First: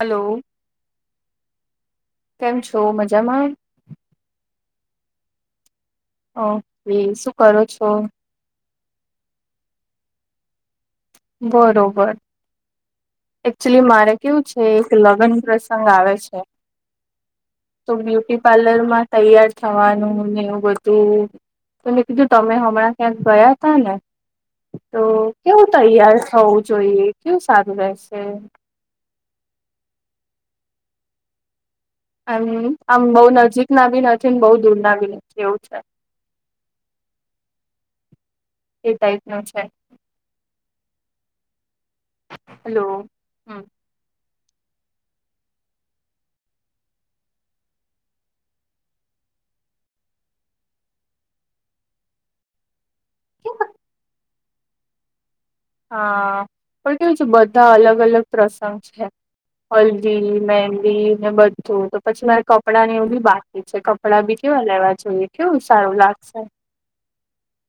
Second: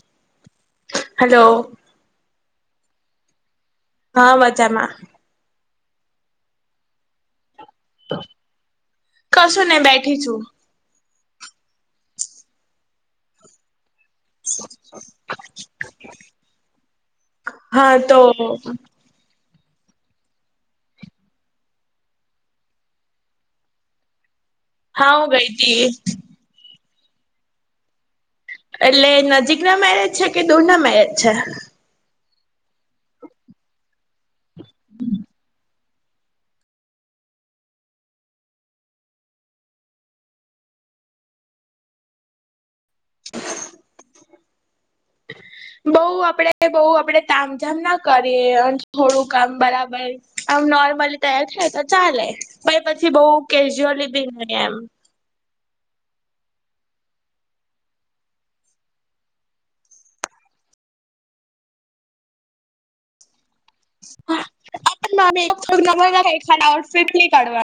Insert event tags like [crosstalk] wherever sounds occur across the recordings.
Hello hello કેમ છો મજામાં હા મજામાં ઓકે શું કરો છો કશું ને બેઠી છું બરોબર એક્ચુલી મારે કેવું છે એક લગ્ન પ્રસંગ આવે છે. તો બ્યુટી પાર્લરમાં તૈયાર થવાનું ને એવું બધું તો મે કીધું તમે હમણાં ક્યાંક ગયા હતા ને તો હા હું ગઈતી કેવું તૈયાર થવું જોઈએ કેવું સારું રહે એટલે નજીક ના મેરેજ છે કે દોરના મેરેજ છે એમ આમ બહુ નજીકના બી નથી બહ દૂરના બી નથી એવું છે એ ટાઈપનું છે હેલો હમ [inaudible] બઉ આપડે બઉ આપડે તામ જામ ના કરીએ અને થોડું કામ બરાબર આમ નોર્મલી તૈયાર થાય તો ચાલે પણ પછી બહુ કેજ્યુઅલી બી ની એમ હા પણ કેવું છે બધા અલગ અલગ પ્રસંગ છે હલ્દી મેહંદી ને બધું તો પછી મારે કપડાં ને એવી બા કપડા બી કેવા લેવા જોઈએ કેવું સારું લાગશે આઉટફિટ ની કાઢવાનું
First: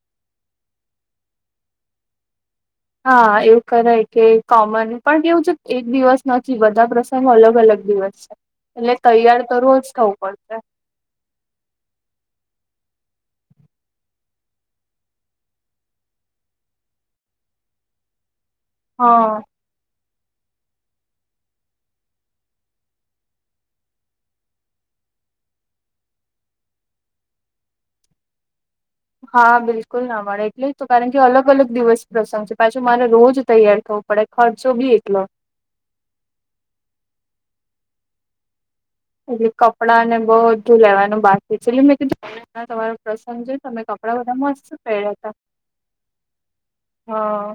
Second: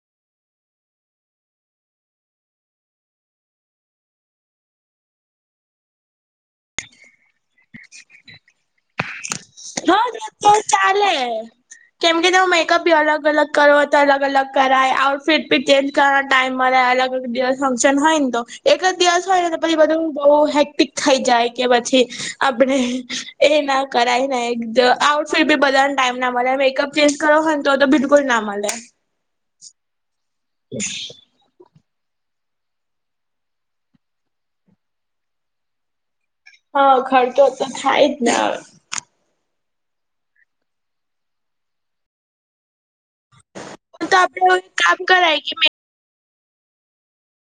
હા એવું કરે કે કોમન પણ કેવું છે એક દિવસ નથી બધા પ્રશ્ ગ અલગ અલગ દિવસ છે એટલે તૈયાર તો રોજ થવું પડશે હ ચાલે કેમ કે મેકઅપી અલગ અલગ કર હો તો અલગ અલગ કરાય આઉટફિટ ભી ચેન્જ કરના ટાઈમ મળે અલગ અલગ ફંક્શન હોયને તો એક જ દિવસ હા હોયને તો પછી બધું બહુ હેક્ટિક થઈ જાય કે પછી આપણે એના કરાઇ નાઈ એક આઉટફિટ બી બધલવા ટાઈમ ના મળે મેકઅપ ચેન્જ કરો હતો તો બિલકુલના મળે હા બિલકુલ ના મળે એટલે તો કારણ કે અલગ અલગ દિવસ પ્રસંગ છે પાછું મારે રોજ તૈયાર થવું પડે ખર્ચો બી એટલો હા ખર્ચો તો થાય જ ને હવે કપડાંને બધું લેવાનું બાકી છે એટલે મેં કીધું તમારું સંજીવ તમે કપડા તો બધા આપડે મસ્ત કામ પહેર્યા હતા કરાય કે હા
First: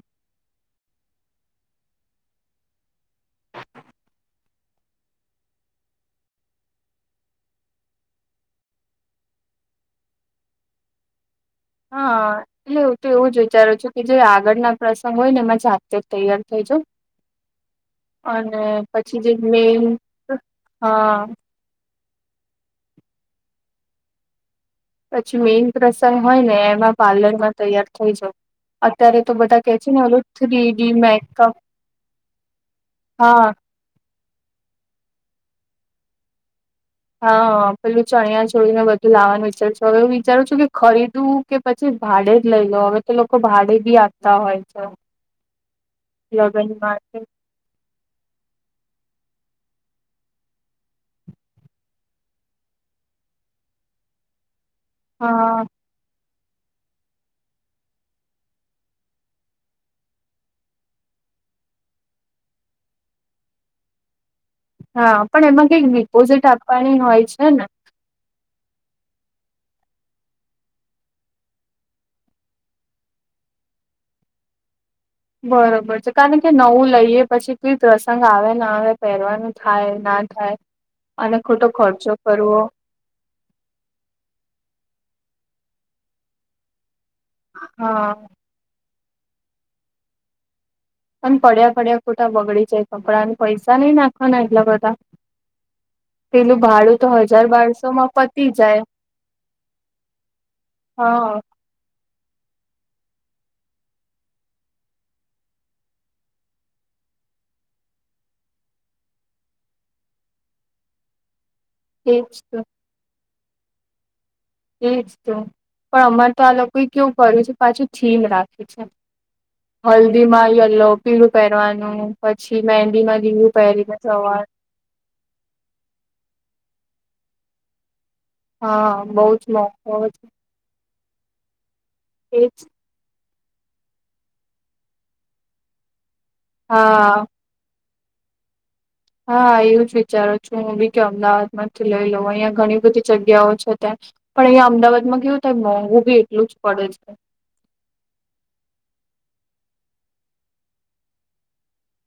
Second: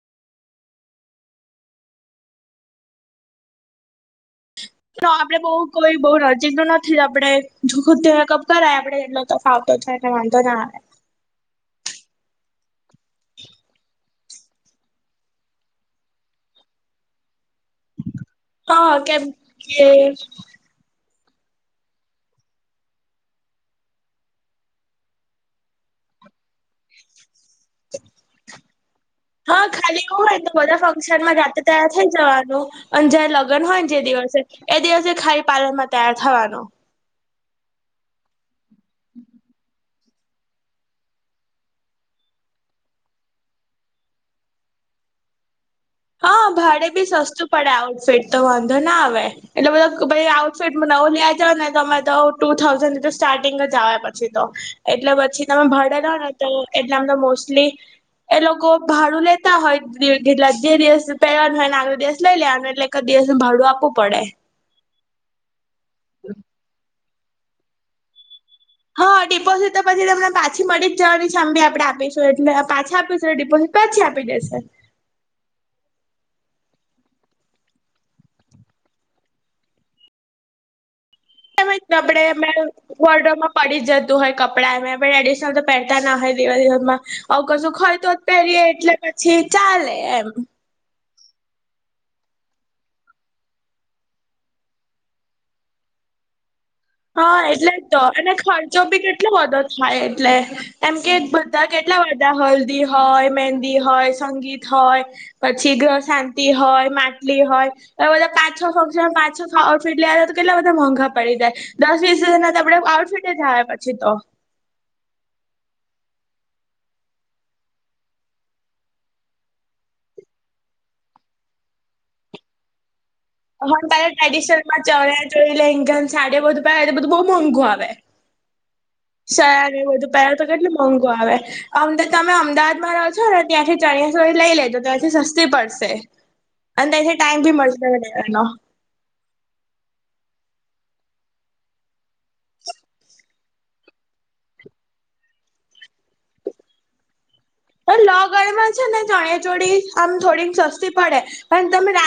ના આપડે બઉ કોઈ બઉ નજીક તો નથી આપડે જુહુકપ કરાયા આપડે એટલો તફાવ તેને વાંધો ના આવે [inaudible] હા એટલે હું તો એવું જ વિચારું છું કે જે આગળના પ્રસંગ હોય ને એમાં જાતે જ તૈયાર થઈ અને હા પછી કેમ જે મે કે હા પછી મેઇન પ્રસંગ હોય ને એમાં પાર્લર માં તૈયાર થઈ જાય હા ખાલી એવું હોય તો બધા ડી ફંક્શનમાં મેકઅપ જાતે તૈયાર થઈ જવાનું અને જયારે હા લગ્ન હ જે દિવસે એ દિવસે ખાલી પાર્લરમાં તૈયાર થવાનો હા પેલું ચણિયા છોડીને બધું લાવવાનું વિચારશ હવે હું વિચારું છું કે ખરીદવું કે પછી ભાડે જ લઈ લો હવે તો લોકો ભાડે બી આપતા હોય છે [inaudible] હા લગ્ન ભાડે ભી માટે સસ્તું પડે આઉટફેટ તો વાંધો ના આવે એટલે બધા આઉટફિટ નવું લ્યા જાવ ને તમે તો ટુ થાઉઝન્ડ તો સ્ટાર્ટિંગ જ આવે પછી તો એટલે પછી હા તમે ભડેલા તો એટલામાં તો મોસ્ટલી એ લોકો ભાડું લેતા હોય જે દિવસ પહેરવાનું હોય ને આગો દિવસ લઈ લેવાનું એટલે એક દિવસ નું ભાડું આપવું પડે હા પણ એમાં કઈક ડિપોઝિટ આપવાની હોય છે ને હા ડિપોઝીટ તો પછી તમને પાછી મળી જવાની આમ બી આપણે આપીશું એટલે પાછા આપીશું ડિપોઝિટ પછી આપી દેશે બરોબર છે કારણ કે નવું લઈએ પછી કઈ પ્રસંગ આવે ના આવે પહેરવાનું થાય ના થાય અને ખોટો તમે ખર્ચો કપડે કરવો વર્ડોમાં પડી જતું હોય કપડાં એમ એડિશનલ તો પહેરતા ના હોય દેવા દેમાં આવ કશુંક હોય તો હા જ પહેરીએ એટલે પછી ચાલે એમ. પણ પડ્યા પડ્યા ખોટા બગડી જાય કપડાને પૈસા નઈ નાખવાના એટલા બધા તેનું હા એટલે જ તો અને ખર્ચો જાય બી કેટલો બધો થાય એટલે એમ કે હા બધા કેટલા હલ્દી હોય, મેંદી હોય, સંગીત હોય પછી ગ્રહ શાંતિ હોય હોય બધા પાંચ છો ફંક્શન પાંચ છો ફ હો તો કેટલા બધા મોંઘા પડી જાય. દસ વીસ એજ હજાર ના તો આપણે આઉટફિટ જ આવ પછી તો. એજ તો પણ અમારે તો આ લોકોએ કેવું કર્યું છે પાછું થીમ રાખે છે. હલ્દીમાં યલો પીલું પહેરવાનું પછી મેંદી માં લીલું હમ્મ પહેરીને પ સવાર ટ્રેડિશનલ માં ચણિયા ચોળી લેંઘાન સાડીઓ બધું પેરે બધું બહુ મોંઘું આવે. હા બહુ જ શેર ને મોકો બધું પહેલા તો કેટલું મોંઘું આવેમ તમે એજ અમદાવાદમાં રહો છોને ત્યાંથી ચણિયા ચોળી લઈ લેજો ત્યાંથી સસ્તી પડશે અને હા ત્યાંથી ટાઈમ ભી મળ એ હા એવું જ વિચારો છું હું બી કે અમદાવાદ માંથી લઈ લઉ. અહિયાં ઘણી બધી જગ્યાઓ છે. પણ અહિયા અમદાવાદમાં કેવું થાય મોંઘું બી એટલું જ પડે છે. આગળમાં છે, ને ચણિયા ચોળી આમ થોડીક સસ્તી પડે પણ તમે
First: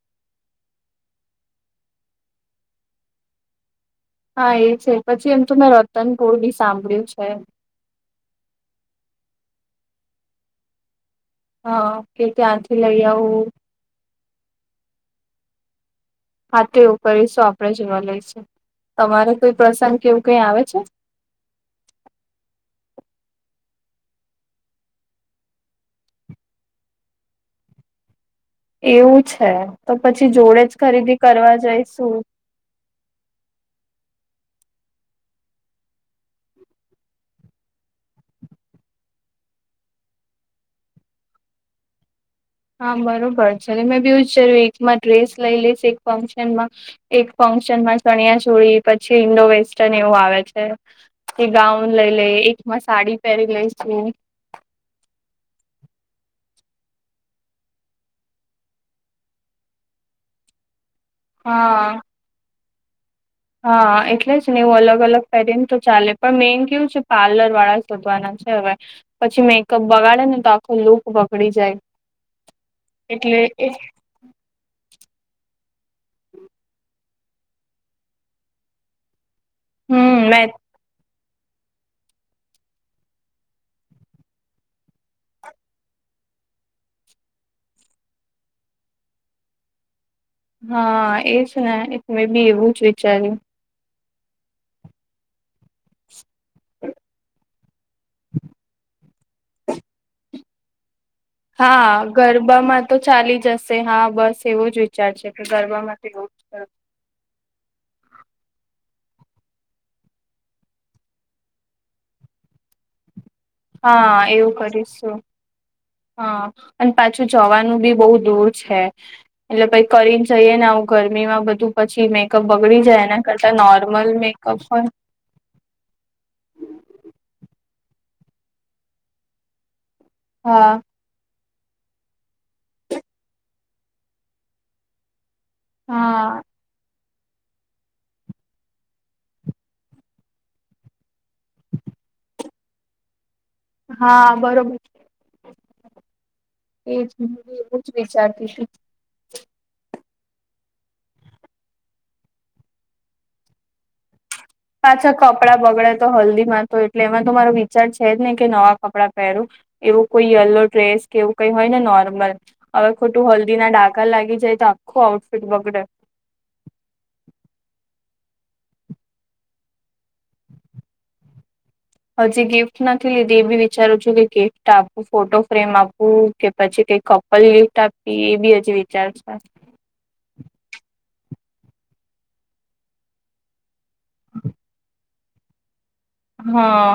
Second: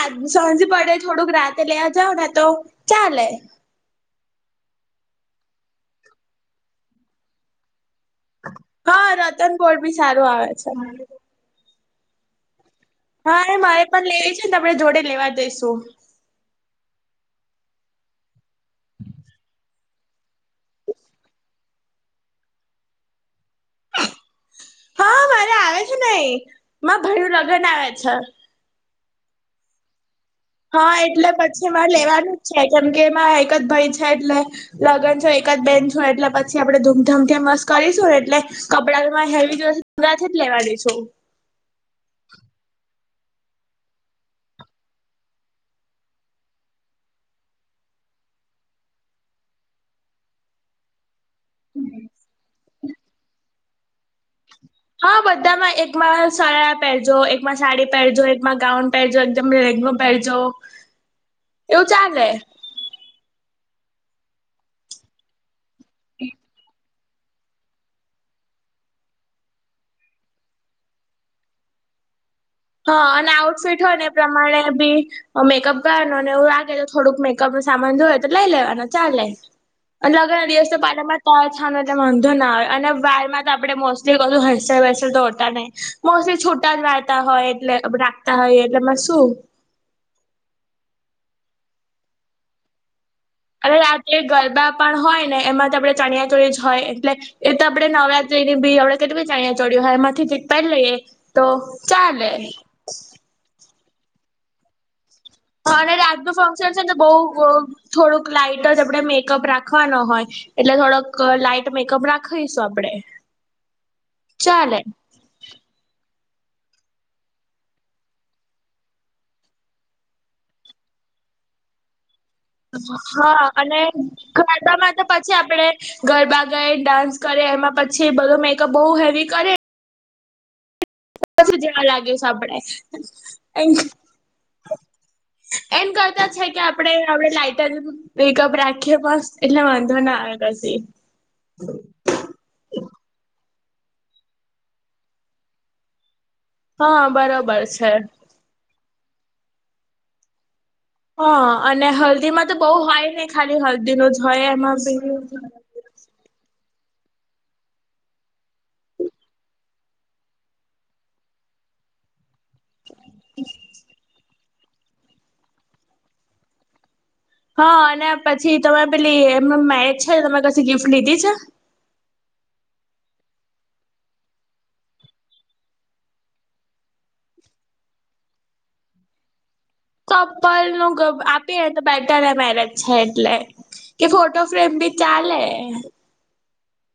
સજ પડે થોડું રાતે લે જાવને તો ચાલે હા એ છે પછી એમ તો મેં રતનપુર બી સાંભળ્યું છે. હા રતનપોળ બી સારું આવે છે. હા ઓકે ત્યાં હા એ મારે પણ લેવી છે ને આપણે જોડે લેવા જઈશું. હા તો એવું કરીશું આપણેે જોવા લઈશું. તમારે કોઈ પ્રસંગ કેવું કઈ આવે છે? હા મારે આવે છે ને માં ભઈ નું લગન આવે છે. એવું છે તો પછી જોડે જ હા ખરીદી એટલે કરવા પછી મા જઈશું લેવાનું જ છે કેમ કે મા એકદ ભાઈ હા એટલે લગન છો એક જ બેન છો એટલે પછી આપડે ધૂમધમથી મસ્ત કરીશું એટલે કપડા [unintelligible] લેવાની છું. હા, બરોબર છે મેં બી એવું જ એકમાં ડ્રેસ લઈ લઈશ એક ફંક્શનમાં એક ફંક્શન માં ચણિયા ચોળી પછી ઈન્ડો વેસ્ટર્ન એવું આવે છે, કે ગાઉન લઈ લે એક મસ્ત સાડી પહેરી લઈશું. હા, બધામાં એકમાં સરારા પહેરજો, એકમાં સાડી પહેરજો, એકમાં ગાઉન પહેરજો, એકદમ પહેરજો. એવું હા. ચાલે. હા એટલે જ ને એવું અલગ અલગ પેરેન તો ચાલે પણ મેઈન કેવું છે પાર્લર વાળા શોધવાના. હવે પછી મેકઅપ બગાડે ને તો આખો લુક બગડી જાય. હા અને આઉટફિટ હોયને એ પ્રમાણે બી મેકઅપ કરવાનું ને એવું લાગે છે થોડુંક મેક નું સામાન જોવે તો લઈ લેવાનું ચાલે અને હમ લગ્ન મેં ના દિવસ તો પાલામાં ત છ વાંધો ના આવે અને વાળ માં તો આપડે મોસ્ટલી બધું હેરસ્ટાઈલ વેરસ્ટાઇલ તો હોતા નહી પ છોટા જ વાળતા હોય એટલે રાખતા હોય એટલેમાં શું હા એજ ને એક મેં બી એવું જ વિચાર્યું. અને રાત્રે ગરબા પણ હોય ને એમાં તો આપણે ચણિયાચોળી જ હોય એટલે એ તો આપે નવરાત્રી ની બી આપણે કેટલી બધી ચાણયા ચોળી હોય એમાંથી એક પેરી લઈએ. તો હા ચાલે ગરબામાં તો ચાલી જશે હા બસ એવું જ વિચારશે. કે અને ગરબામાં તો રાત નું ફંક્શન છે ને બઉ બઉ થોડુંક લાઈટ જ આપણે મેકઅપ રાખવાનો હોય એટલે થોડોક લાઈટ મેકઅપ રાખીશું આપડે. હા એવું ચાલે કરીશું. હા અને પાછું જવાનું બી બહુ દૂર છે એટલે પઈ કરીને જઈએ ને આવું ગરમી એમાં બધું પછી મેં હા અને મેકઅપ હોય. ગરબામાં તો પછી આપડે ગરબા ગઈ ડાન્સ કરીએ એમાં પછી છે બધો મેકઅપ બહુ હેવી કરે હા. પછી જવા લાગ્યો સાંભળાય એમ કરતા હા છે કે આપડે આપડે લાઈઇટર બેકઅપ રાખીએ પણ એટલે વાંધો ના આવે પછી. હ હા બરોબર. એજ હા [inaudible] બરોબર એવું જ છે વિચારતી હા અને હલ્દી માં તો બહુ હોય નઈ ખાલી હલ્દી ન જ હોય એમાં પાછા બી કપડા બગડે તો હલ્દી માં તો એટલે એમાં તો મારો વિચાર છે જ ને કે નવા કપડાં પહેરવ એવું કોઈ યલો ડ્રેસ કેવું કઈ હોય ને નો વારમવાર હવે ખોટું હલ્દી ના ડાકા લાગી જાય તો આખું આઉટફિટ બગડે. હા અને પછી તમે પેલી એમનું મેરેજ છે તમે કછી ગિફ્ટ લીધી છે? હજી ગિફ્ટ નથી લીધી એ બી વિચારું છું કે ગિફ્ટ આપવું ફોટો ફ્રેમ આપવું કે પછી કઈ કપલ ગિફ્ટ આપી એ બી હજી વિચાર છે. કપલ નું તો બેટર એ મેરેજ છે એટલે કે ફોટો ફ્રેમ બી ચાલે. હા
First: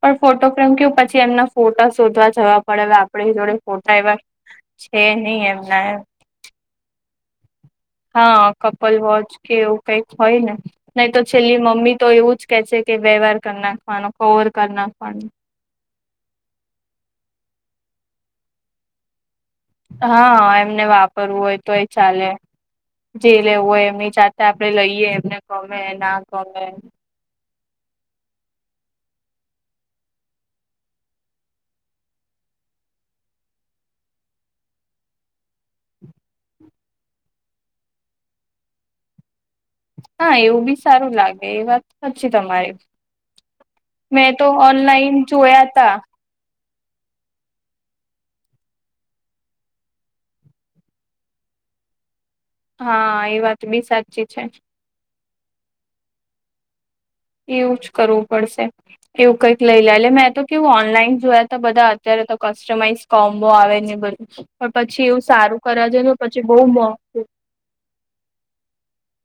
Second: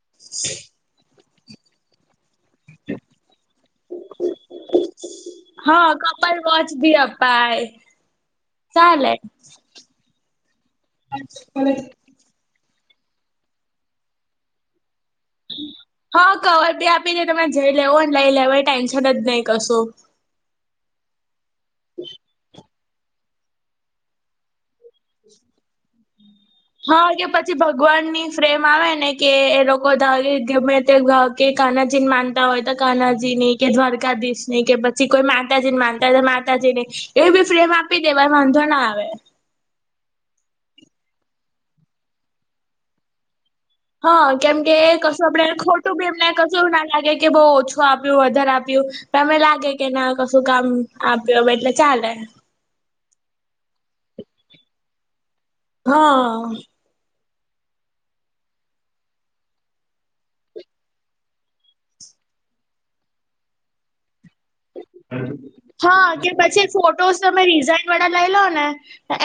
પણ ફોટો ફ્રેમ કવ પછી એમના ફોટા શોધવા જવા પડે હવે આપડી જોડે ફોટા એવા છે, નહી એમના એમ પાય હા કપલ વોચ કે એવું કઈક હોય ને નહી તો છેલ્લી મમ્મી તો એવું જ કે છે કે વ્યવહાર કર નાખવાનો, કવર કરી નાખવાનો. હા કવર ભી આપી દે તમે જઈ લેવો ને લઈ લેવાય ટેન્શન જ નહી. કશું હા એમને વાપરવું હોય તો એ ચાલે. જે લેવું હોય એમની જાતે આપડે લઈએ એમને ગમે એ ના ગમે હ કે પછ ભગવાન ની ફ્રેમ આવે ને કે એ લોકો [unintelligible] ગમે તે કે કાનાચીન માનતા હોય તો કાનાજી ની કે દ્વારકાધીશ ની કે પછી કોઈ માતાજી ને માનતા હોય તો માતાજી ને એવી ફ્રેમ આપી દેવા વાંધો ના આવે. હા એવું બી સારું લાગે એ વાત [inaudible] છી તમારી. હા મેં તો કેમ કે ઓનલાઈન કશું આપડેને જોયા તા ખોટું બી એમને કુ એવું ના લાગે કે બઉ ઓછું આપ્યું વધારે આપ્યું પણ અમે લાગે કે ના કશું કામ આપ્યું એટલે ચાલે. હા એ વાત બી સાચી છે. હા. એવું જ કરવું પડશે એવું કંઈક લઈ લ લે મેં તો કેવું ઓનલાઈન જોયા ત બધા અત્યારે કસ્ટમાઇઝ કોમ્બો આવેને પણ પછી એવું સારું કરવા જ હા તો કે બહુ પછી ફોટોસ મોંઘું તમે રિઝાઈન વાળા લઈ લો ને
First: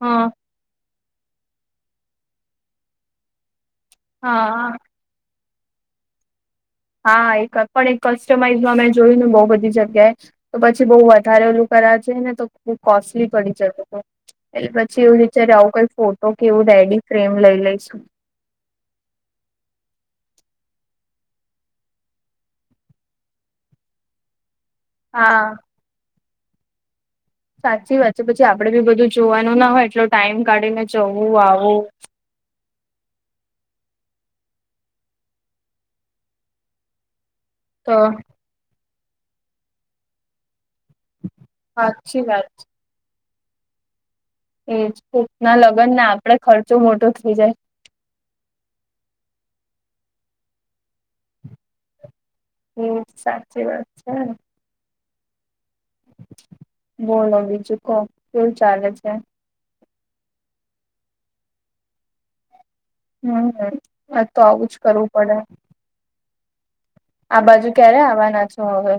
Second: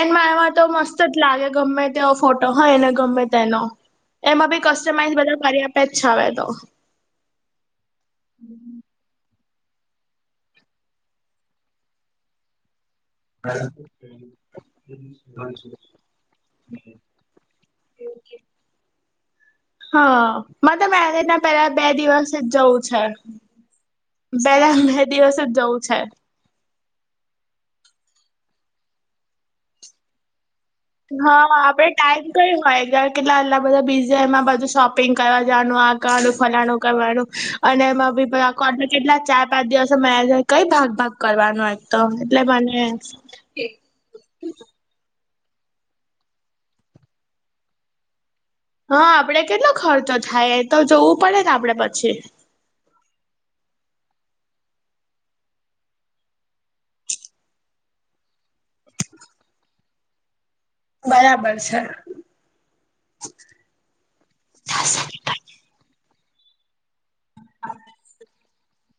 હા એમાં તો મસ્ત જ લાગે ગમે તેવો ફોટો હોય એને ગમે તેનો એમાં ભી હા કસ્ટમાઈઝ બધા કરી આપેજ છે હવે તો. હા એક પણ એક કસ્ટમાઈઝમાં મેં જોયુંને બઉ બધી બી જગ્યાએ તો પછી બહુ વધારે ઓલું કર્યા છે ને તો કોસ્ટલી પડી જતો તો એટલે પછી એવું વિચારે આવું કઈ ફોટો કે એવું રેડી ફ્રેમ લઈ લઈ [inaudible] હા. મ તો મેરેજના પેલા બે દિવસ જ જવું છે. પેલા બે દિવસ જ હા જવું છે. સાચી વાત છે પછી આપડે બી બધું જોવાનું ના હોય એટલો ટાઈમ કાઢીને જવું હા આવું આપડે ટાઈમ કયું હોય? બ કેટલા આલા બધા બીઝમાં બધું શોપિંગ કરવા જાવાનું આકરનું ફલાણું કરવાનું અને તો એમાં બી કો કેટલા ચાર પાંચ દિવસો મ [unintelligible] કઈ ભાગ ભાગ કરવાનો એકય તો સાચી વાત એટલે મને એજ કોક ના લગન ને આપડે ખર્ચો મોટો થઇ જાય હા આપડે કેટલો ખર્ચો થાય એ તો જોવું પડે આપડે પછી. હમ સાચી વાત છે. બોલો બીજું કોહ શું ચાલે છે? બરાબર છે. હમ આ તો આવું જ કરવું પડે. આ બાજુ ક્યારે આવવાના છો હવે?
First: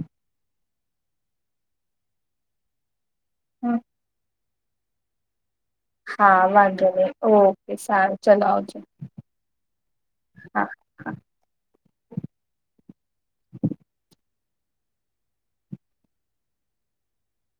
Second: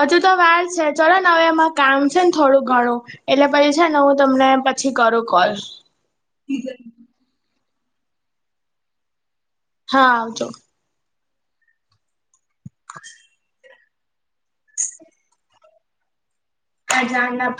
હજુ તો વાર છે ચલો ને હવે એમાં કામ છે ને થોડું ઘણું એટલે પછી છે ને હું તમને પછી કરો કોલ. હા વાંધો નઈ ઓકે સારું ચાલ આવજો. હા આવજો. હા હા. [inaudible] હા જાણના